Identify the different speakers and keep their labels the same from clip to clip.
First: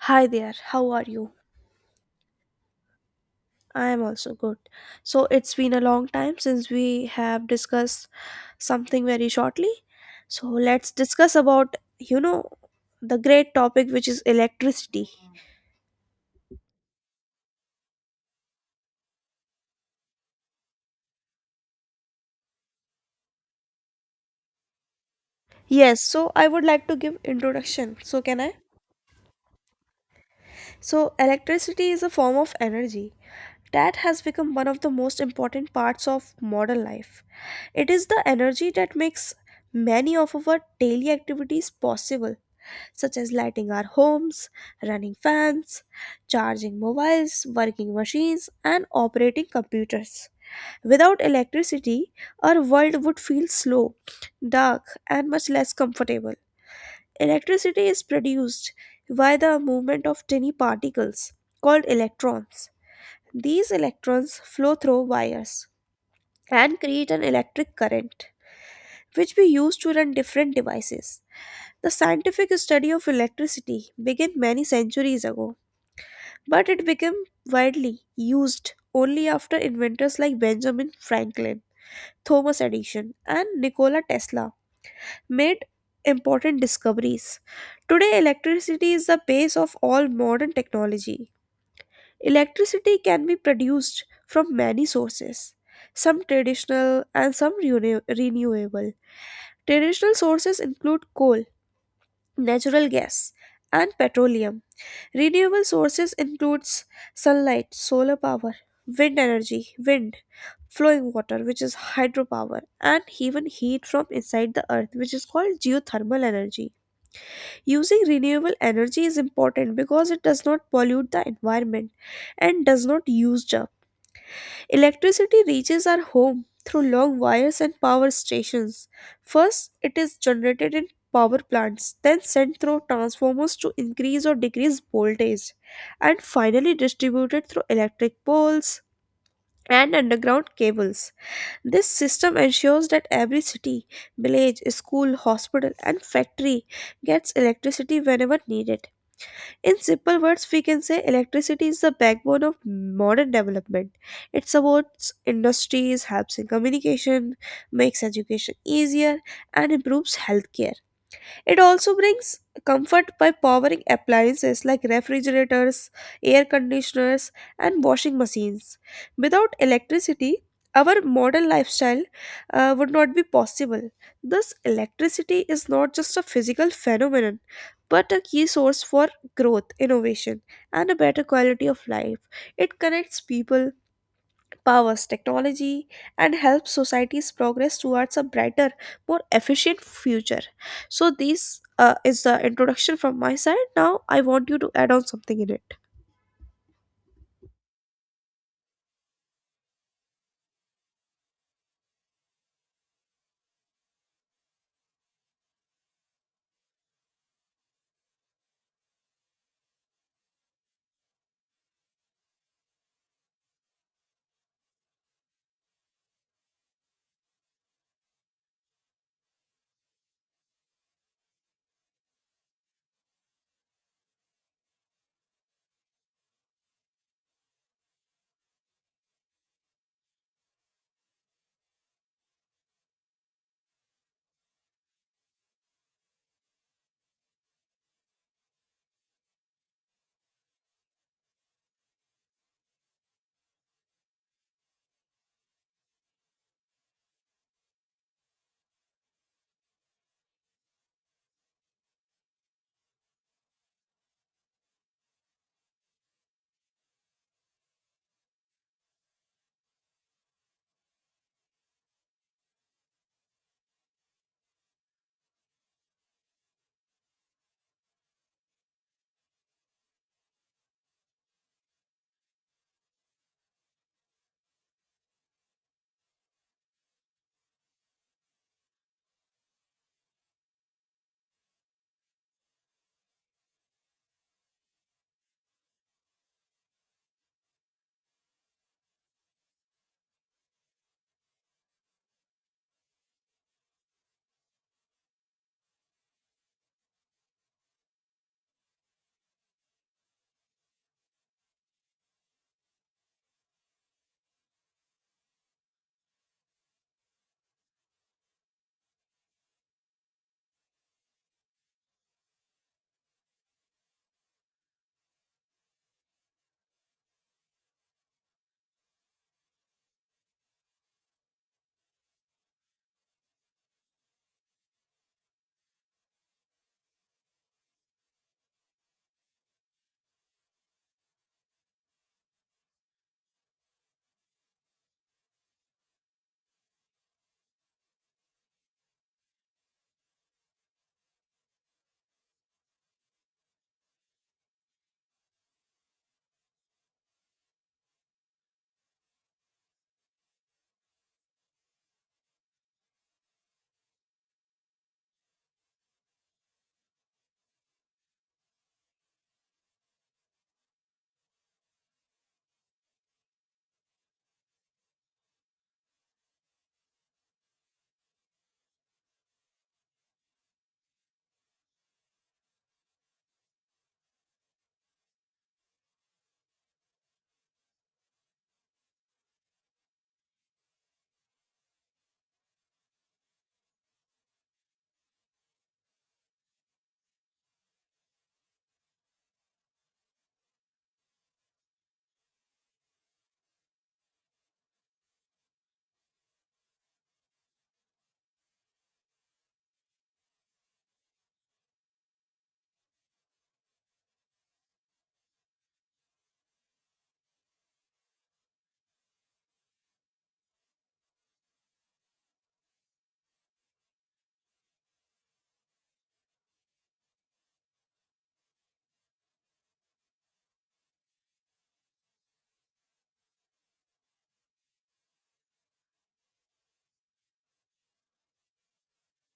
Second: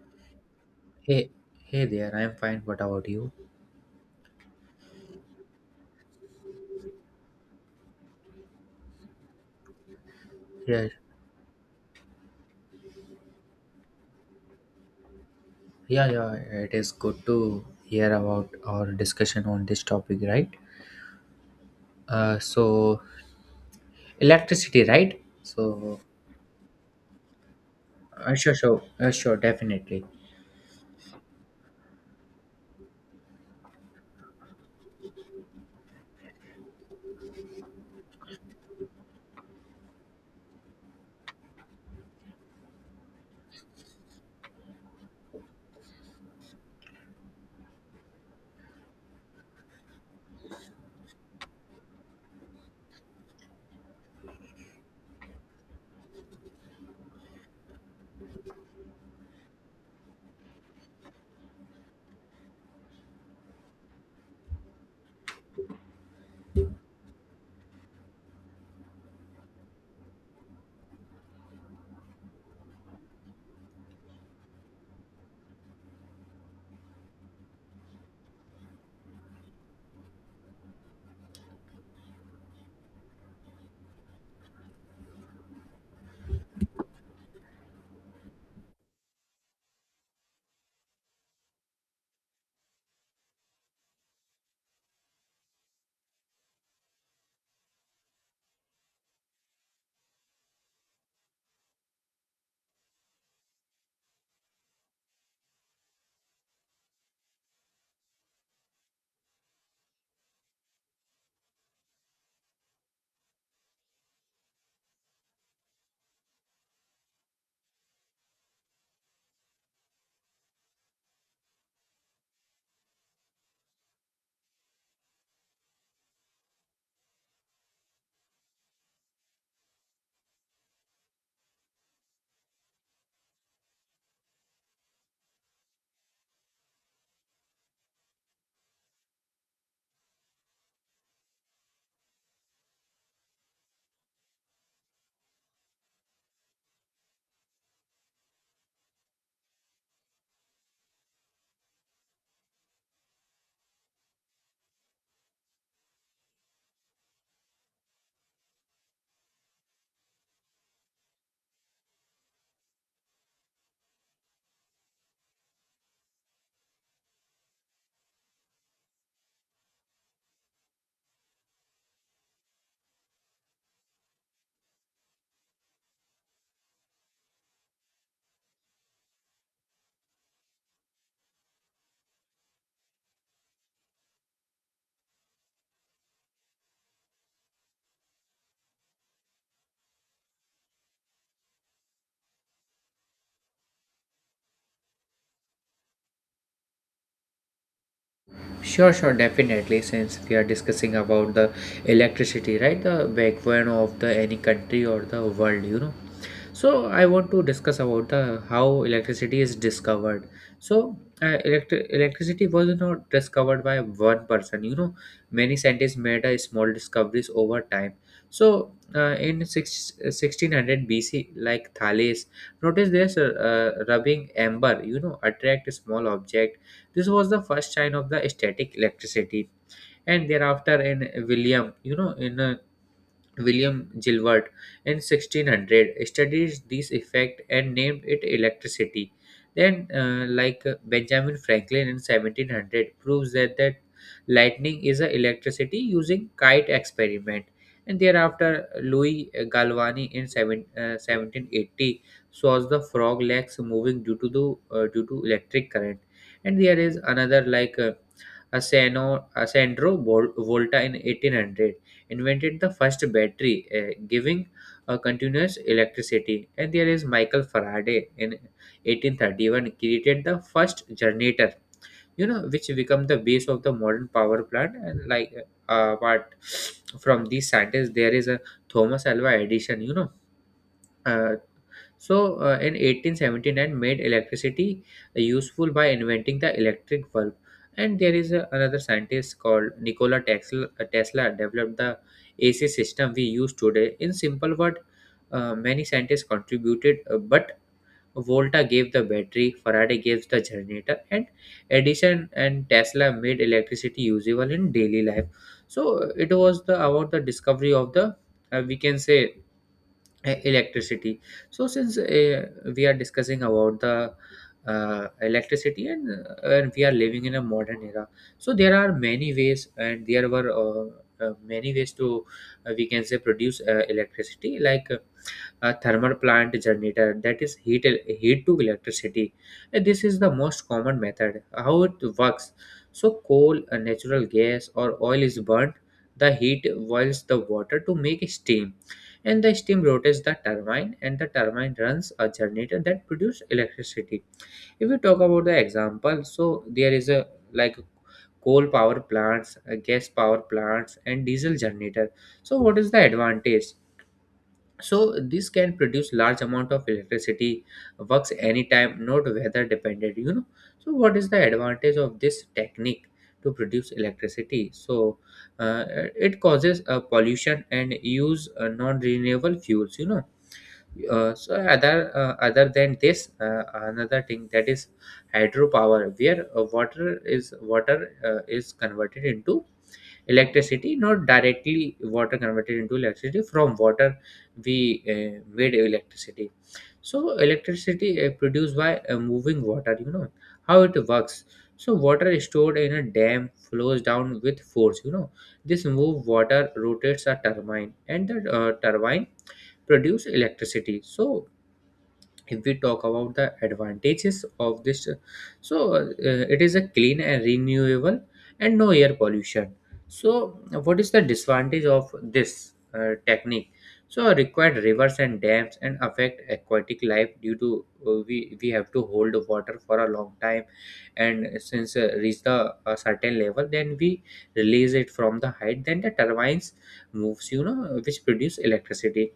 Speaker 1: Hi there, how are
Speaker 2: Hey,
Speaker 1: you?
Speaker 2: hey there. I'm fine. What about you?
Speaker 1: I am also good. So, it's been a long time since we have discussed something very shortly. So,
Speaker 2: Yeah,
Speaker 1: let's discuss about, you know, the great topic which is electricity.
Speaker 2: yeah, yeah. It is good to hear about our discussion on this topic, right? So electricity, right?
Speaker 1: Yes,
Speaker 2: So,
Speaker 1: so I would like to give introduction. So, can I?
Speaker 2: sure, definitely.
Speaker 1: So, electricity is a form of energy that has become one of the most important parts of modern life. It is the energy that makes many of our daily activities possible such as lighting our homes, running fans, charging mobiles, working machines, and operating computers. Without electricity, our world would feel slow, dark, and much less comfortable. Electricity is produced by the movement of tiny particles called electrons. These electrons flow through wires and create an electric current which we use to run different devices. The scientific study of electricity began many centuries ago, but it became widely used only after inventors like Benjamin Franklin, Thomas Edison, and Nikola Tesla made important discoveries. Today, electricity is the base of all modern technology. Electricity can be produced from many sources, some traditional and some renewable. Traditional sources include coal, natural gas, and petroleum. Renewable sources includes sunlight, solar power, wind energy, wind, flowing water which is hydropower and even heat from inside the earth which is called geothermal energy. Using renewable energy is important because it does not pollute the environment and does not use up. Electricity reaches our home through long wires and power stations. First, it is generated in power plants, then sent through transformers to increase or decrease voltage, and finally distributed through electric poles and underground cables. This system ensures that every city, village, school, hospital, and factory gets electricity whenever needed. In simple words, we can say electricity is the backbone of modern development. It supports industries, helps in communication, makes education easier, and improves healthcare. It also brings comfort by powering appliances like refrigerators, air conditioners, and washing machines. Without electricity, our modern lifestyle would not be possible. Thus, electricity is not just a physical phenomenon, but a key source for growth, innovation, and a better quality of life. It connects people, powers technology and helps societies progress towards a brighter more efficient future. So this is the introduction from my side. Now I want you to add on something in it.
Speaker 2: Sure, sure, definitely. Since we are discussing about the electricity, right? The backbone of the any country or the world, you know. So I want to discuss about the how electricity is discovered. So electricity was not discovered by one person. You know, many scientists made a small discoveries over time. So in 1600 BC, like Thales, notice this rubbing amber. You know, attract a small object. This was the first sign of the static electricity. And thereafter, in William, you know, in William Gilbert in 1600 studied this effect and named it electricity. Then, Benjamin Franklin in 1700, proves that lightning is a electricity using kite experiment. And thereafter, Louis Galvani in 1780 shows the frog legs moving due to electric current. And there is another like Asandro Volta in 1800 invented the first battery, giving continuous electricity. And there is Michael Faraday in 1831 created the first generator, you know, which become the base of the modern power plant. And apart from these scientists, there is a Thomas Alva Edison, you know. Uh, in 1879, made electricity useful by inventing the electric bulb. And there is a, another scientist called Tesla developed the AC system we use today. In simple word, many scientists contributed, but Volta gave the battery, Faraday gave the generator, and Edison and Tesla made electricity usable in daily life. So, it was the about the discovery of the we can say electricity. So since we are discussing about the electricity, and we are living in a modern era, so there are many ways, and there were many ways to, we can say, produce electricity, like a thermal plant generator, that is heat to electricity. This is the most common method. How it works: so coal, natural gas or oil is burnt, the heat boils the water to make steam, and the steam rotates the turbine, and the turbine runs a generator that produces electricity. If we talk about the example, so there is a, like, coal power plants, gas power plants, and diesel generator. So what is the advantage? So this can produce large amount of electricity, works anytime, not weather dependent, you know. So what is the advantage of this technique to produce electricity? So uh, it causes pollution and use non renewable fuels, you know. So other than this, another thing that is hydropower, where water is converted into electricity. Not directly water converted into electricity; from water we, made electricity. So electricity produced by moving water, you know. How it works: so water is stored in a dam, flows down with force, you know. This move water rotates a turbine, and the turbine produce electricity. So if we talk about the advantages of this, it is a clean and renewable, and no air pollution. So what is the disadvantage of this technique? So required rivers and dams, and affect aquatic life due to, we have to hold water for a long time, and since reach the a certain level, then we release it from the height, then the turbines moves, you know, which produce electricity.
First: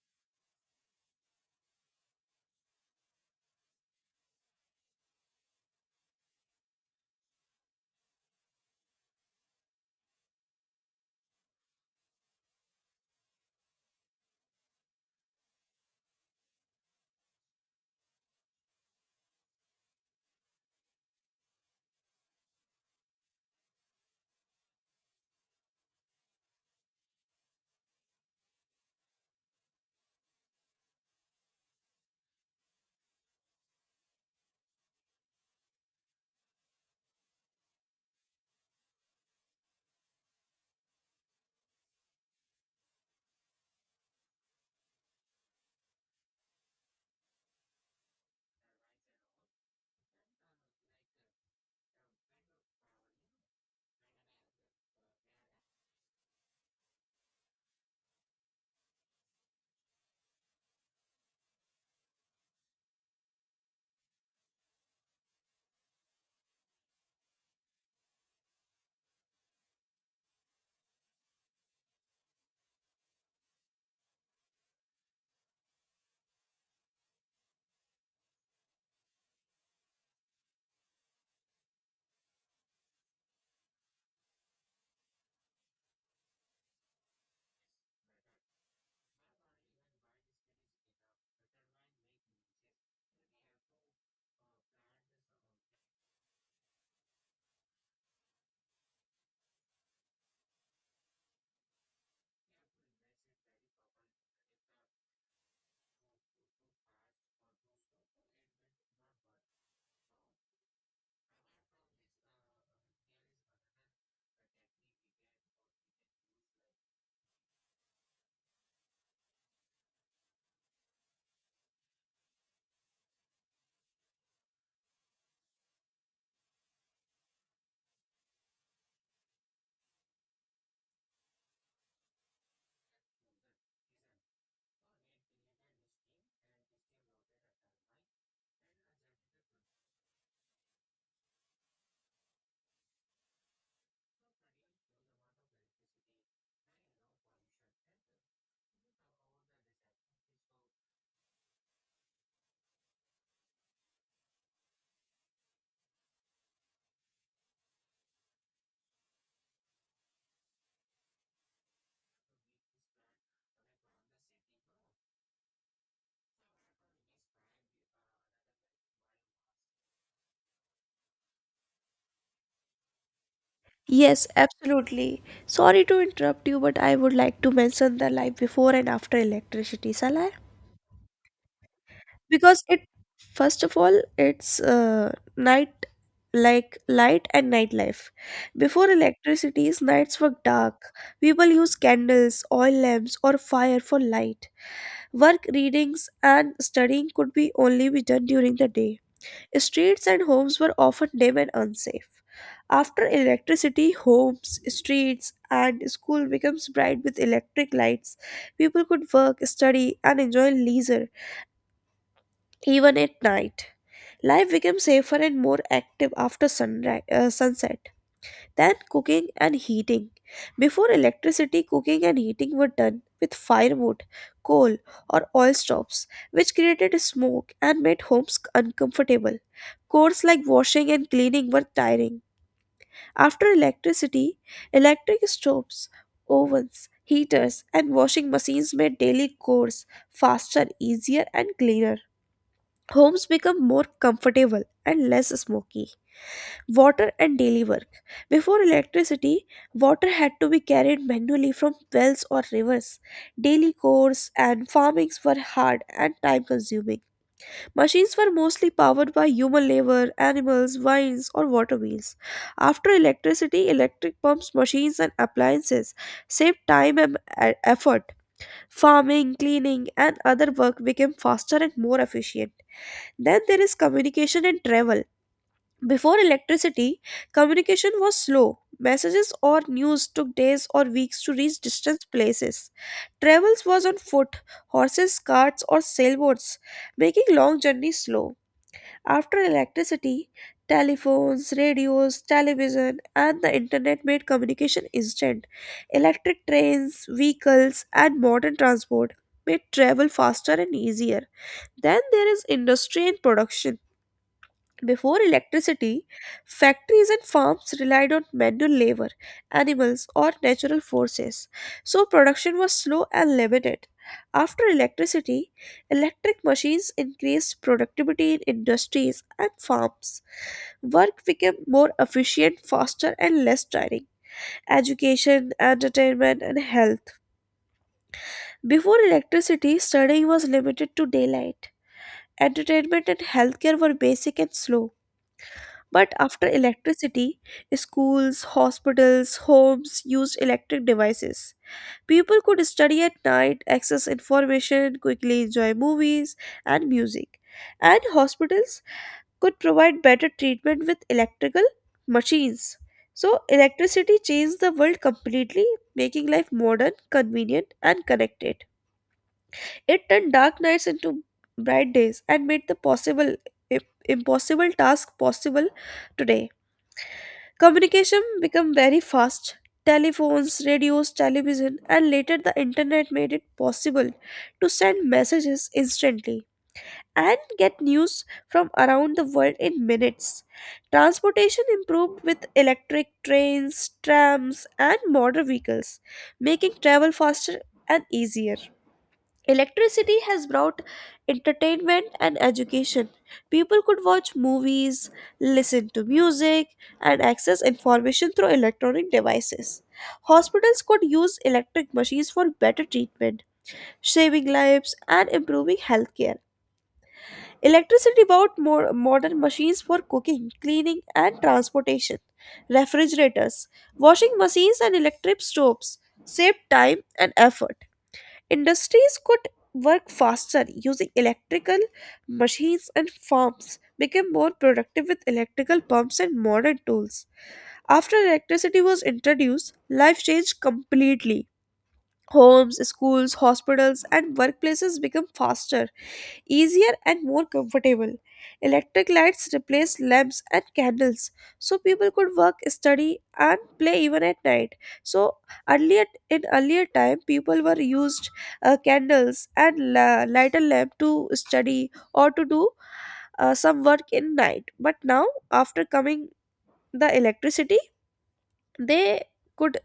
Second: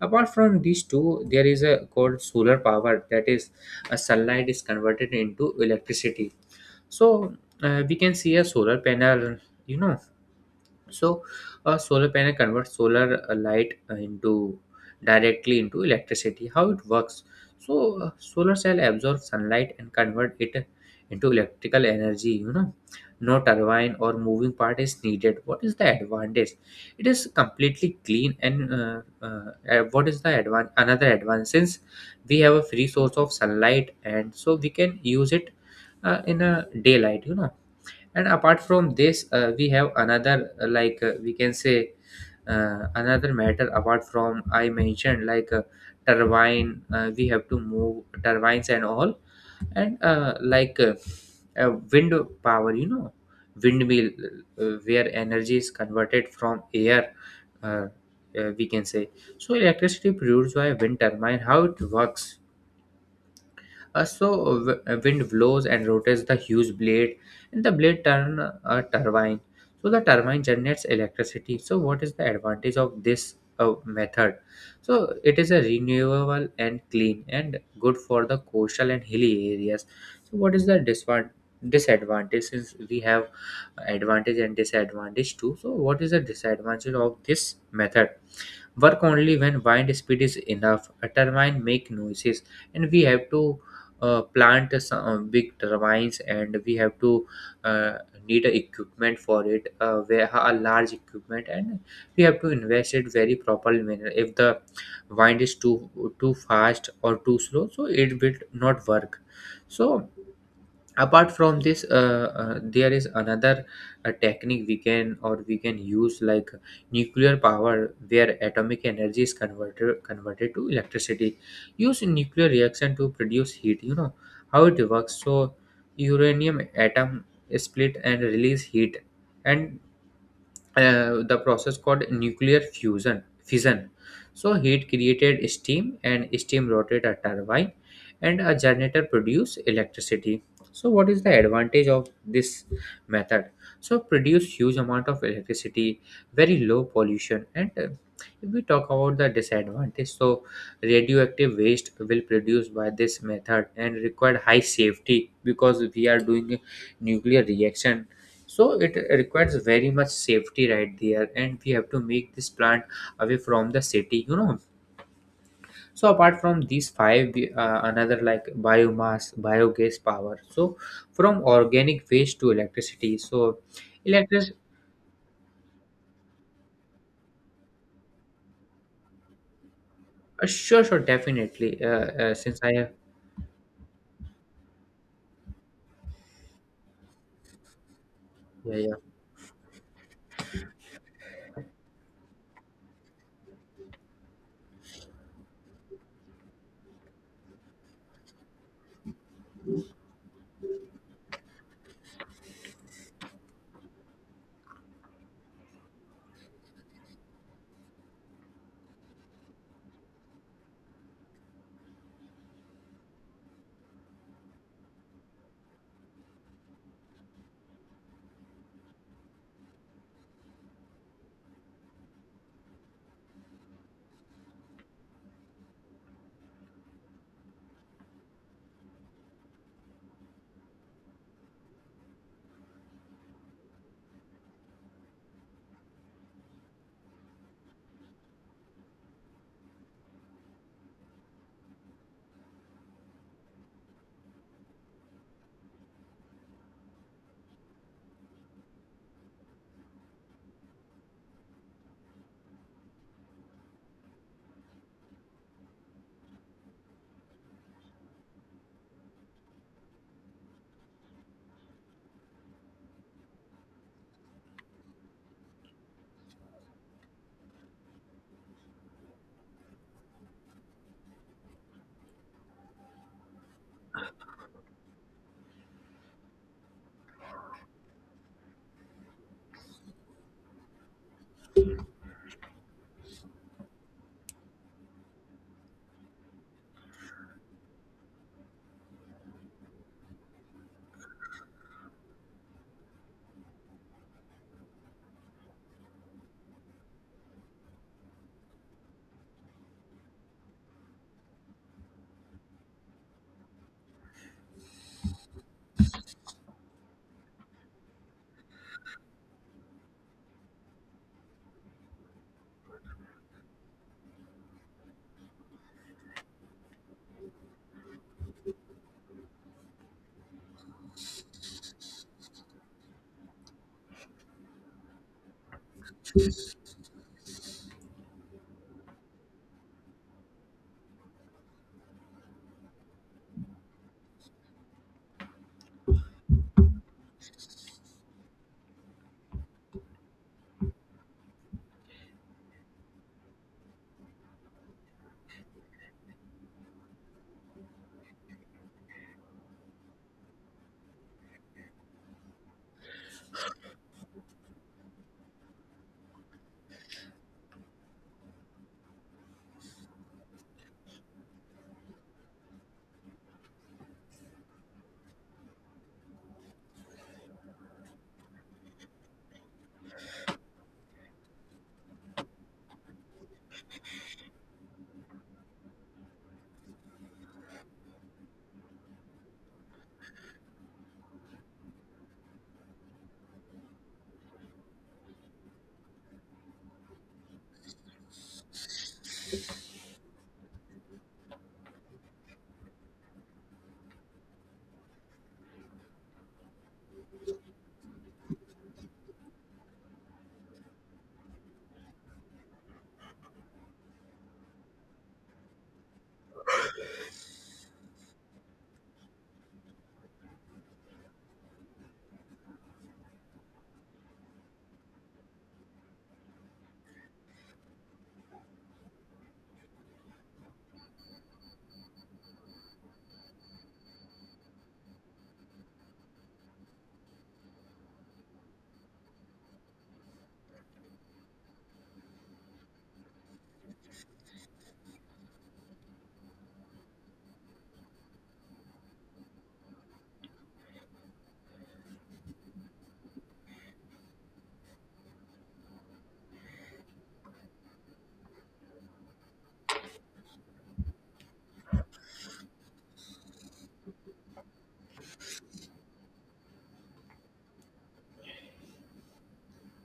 Speaker 2: Apart from these two, there is a called solar power, that is a sunlight is converted into electricity. So, we can see a solar panel, you know, so, a solar panel converts solar light into, directly into, electricity. How it works? So, solar cell absorbs sunlight and convert it into electrical energy. You know, no turbine or moving part is needed. What is the advantage? It is completely clean and what is the advan another advantage, since we have a free source of sunlight, and so we can use it in a daylight. You know, and apart from this, we have another, we can say, another matter apart from I mentioned, like turbine, we have to move turbines and all, and wind power, you know, windmill, where energy is converted from air, uh, we can say. So electricity produced by wind turbine. How it works? Wind blows and rotates the huge blade, and the blade turn a turbine. So the turbine generates electricity. So what is the advantage of this method? So it is a renewable and clean and good for the coastal and hilly areas. So what is the disadvantage? Since we have advantage and disadvantage too. So what is the disadvantage of this method? Work only when wind speed is enough. A turbine make noises, and we have to plant some big turbines, and we have to, uh, need a equipment for it, where a large equipment, and we have to invest it very properly manner. If the wind is too fast or too slow, so it will not work. So apart from this, there is another technique we can, or we can use, like nuclear power, where atomic energy is converted to electricity, use nuclear reaction to produce heat, you know. How it works? So uranium atom split and release heat, and the process called nuclear fusion fission. So heat created steam and steam rotated a turbine, and a generator produced electricity. So what is the advantage of this method? So produce huge amount of electricity, very low pollution, and if we talk about the disadvantage, so radioactive waste will produce by this method, and require high safety, because we are doing a nuclear reaction, so it requires very much safety right there, and we have to make this plant away from the city, you know. So apart from these five, another like biomass biogas power, so from organic waste to electricity. So
Speaker 1: Yes,
Speaker 2: electric
Speaker 1: absolutely. Sorry to interrupt you, but I would like to mention the life before and after electricity, shall I?
Speaker 2: sure, sure, definitely. uh, uh, since
Speaker 1: Because
Speaker 2: i
Speaker 1: it,
Speaker 2: have
Speaker 1: first of all, it's night, like light and nightlife.
Speaker 2: yeah,
Speaker 1: Before
Speaker 2: yeah,
Speaker 1: electricity's nights were dark. People used candles, oil lamps, or fire for light. Work, readings, and studying could be only be done during the day. Streets and homes were often dim and unsafe. After electricity, homes, streets, and school becomes bright with electric lights. People could work, study, and enjoy leisure even at night. Life becomes safer and more active after sunset. Then cooking and heating. Before electricity, cooking and heating were done with firewood, coal, or oil stoves, which created smoke and made homes uncomfortable. Chores like washing and cleaning were tiring. After electricity, electric stoves, ovens, heaters, and washing machines made daily chores faster, easier, and cleaner. Homes become more comfortable and less smoky. Water and daily work. Before electricity, water had to be carried manually from wells or rivers. Daily chores and farmings were hard and time consuming. Machines were mostly powered by human labor, animals, vines, or water wheels. After electricity, electric pumps, machines, and appliances saved time and effort. Farming, cleaning, and other work became faster and more efficient. Then there is communication and travel. Before electricity, communication was slow. Messages or news took days or weeks to reach distant places. Travels was on foot, horses, carts, or sailboats, making long journeys slow. After electricity, telephones, radios, television, and the internet made communication instant. Electric trains, vehicles, and modern transport made travel faster and easier. Then there is industry and production. Before electricity, factories and farms relied on manual labor, animals, or natural forces, so production was slow and limited. After electricity, electric machines increased productivity in industries and farms. Work became more efficient, faster, and less tiring. Education, entertainment, and health. Before electricity, studying was limited to daylight. Entertainment and healthcare were basic and slow. But after electricity, schools, hospitals, homes used electric devices. People could study at night, access information, quickly enjoy movies and music. And hospitals could provide better treatment with electrical machines. So, electricity changed the world completely, making life modern, convenient, and connected. It turned dark nights into bright days and made the possible impossible task possible today. Communication became very fast. Telephones, radios, television, and later the internet made it possible to send messages instantly and get news from around the world in minutes. Transportation improved with electric trains, trams, and motor vehicles, making travel faster and easier. Electricity has brought entertainment and education. People could watch movies, listen to music, and access information through electronic devices. Hospitals could use electric machines for better treatment, saving lives, and improving healthcare. Electricity brought more modern machines for cooking, cleaning, and transportation. Refrigerators, washing machines, and electric stoves saved time and effort. Industries could work faster using electrical machines, and farms became more productive with electrical pumps and modern tools. After electricity was introduced, life changed completely. Homes, schools, hospitals, and workplaces become faster, easier, and more comfortable. Electric lights replaced lamps and candles, so people could work, study, and play even at night. So earlier, in earlier time, people were used candles and lighter lamp to study or to do some work in night. But now, after coming the electricity, they could,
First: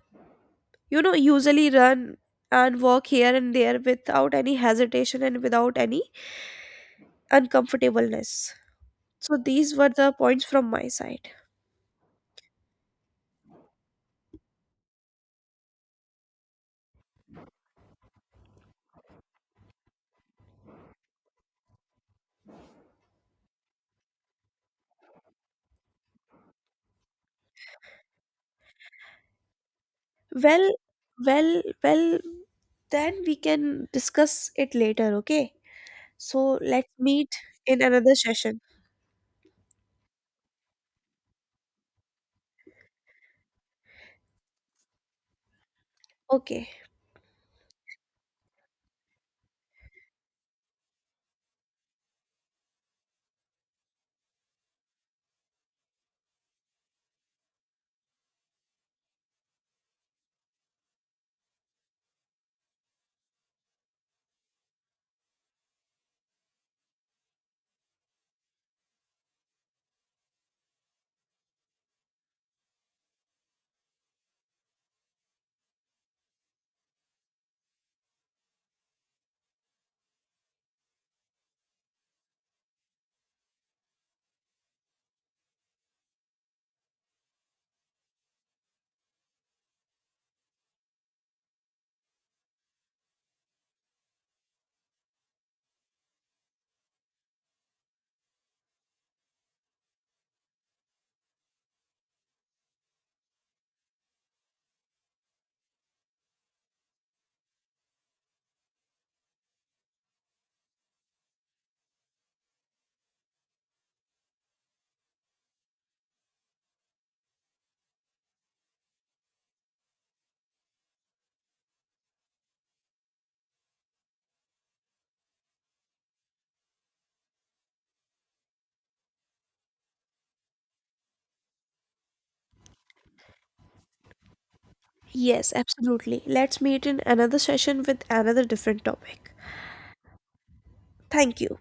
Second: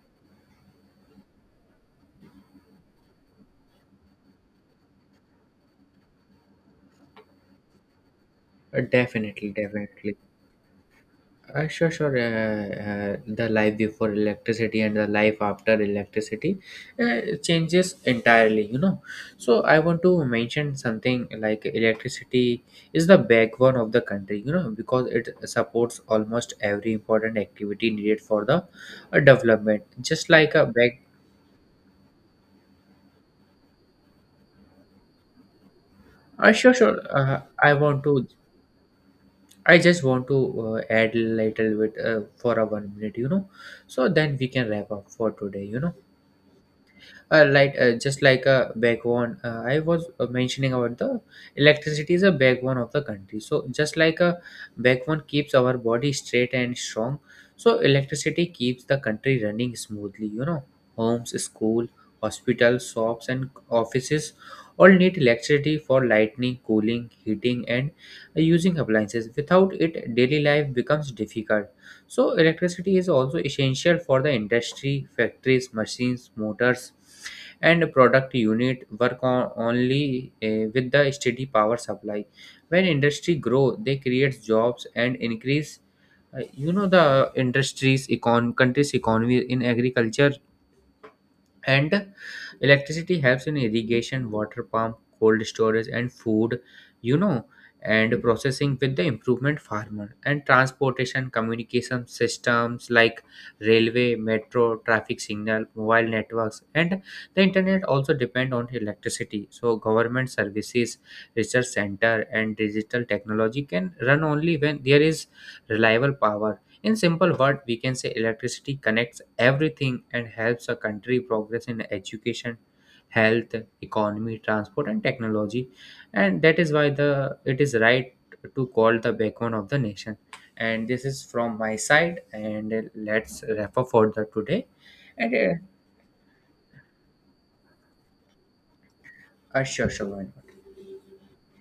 Speaker 1: you know, usually run and walk here and there without any hesitation and without any uncomfortableness. So
Speaker 2: definitely,
Speaker 1: these were the
Speaker 2: definitely.
Speaker 1: points from my side.
Speaker 2: Sure, sure. The life before electricity and the life after electricity changes entirely, you know. So, I want to mention something like electricity is the backbone of the country, you know, because it supports almost every important activity needed for the development. Just like a
Speaker 1: Well.
Speaker 2: back.
Speaker 1: Well, then we can discuss it later. Okay, so
Speaker 2: Sure,
Speaker 1: let's
Speaker 2: sure.
Speaker 1: meet
Speaker 2: I
Speaker 1: in
Speaker 2: want
Speaker 1: another
Speaker 2: to.
Speaker 1: session.
Speaker 2: I just want to add little bit for a 1 minute, you know, so then we can wrap up for today, you know.
Speaker 1: Okay.
Speaker 2: Just like a backbone, I was mentioning about the electricity is a backbone of the country. So just like a backbone keeps our body straight and strong, so electricity keeps the country running smoothly, you know. Homes, school, hospitals, shops, and offices all need electricity for lighting, cooling, heating, and using appliances. Without it, daily life becomes difficult. So electricity is also essential for the industry, factories, machines, motors, and product unit work on only with the steady power supply. When industry grow, they create jobs and increase. You know, the industries, econ country's economy, in agriculture, and electricity helps in irrigation, water pump, cold storage, and food, you know, and processing, with the improvement farmer, and transportation, communication systems like railway, metro, traffic signal, mobile networks, and the internet, also depend on electricity. So government services, research center, and digital technology can run only when there is reliable power. In simple word, we can say electricity connects everything and helps a country progress in education, health, economy, transport, and technology. And that is why the it is right to call the backbone of the nation. And this is from my side. And let's refer further today.
Speaker 1: Yes,
Speaker 2: And
Speaker 1: absolutely, let's meet in another session with another different topic.
Speaker 2: sure, sure.
Speaker 1: Thank you.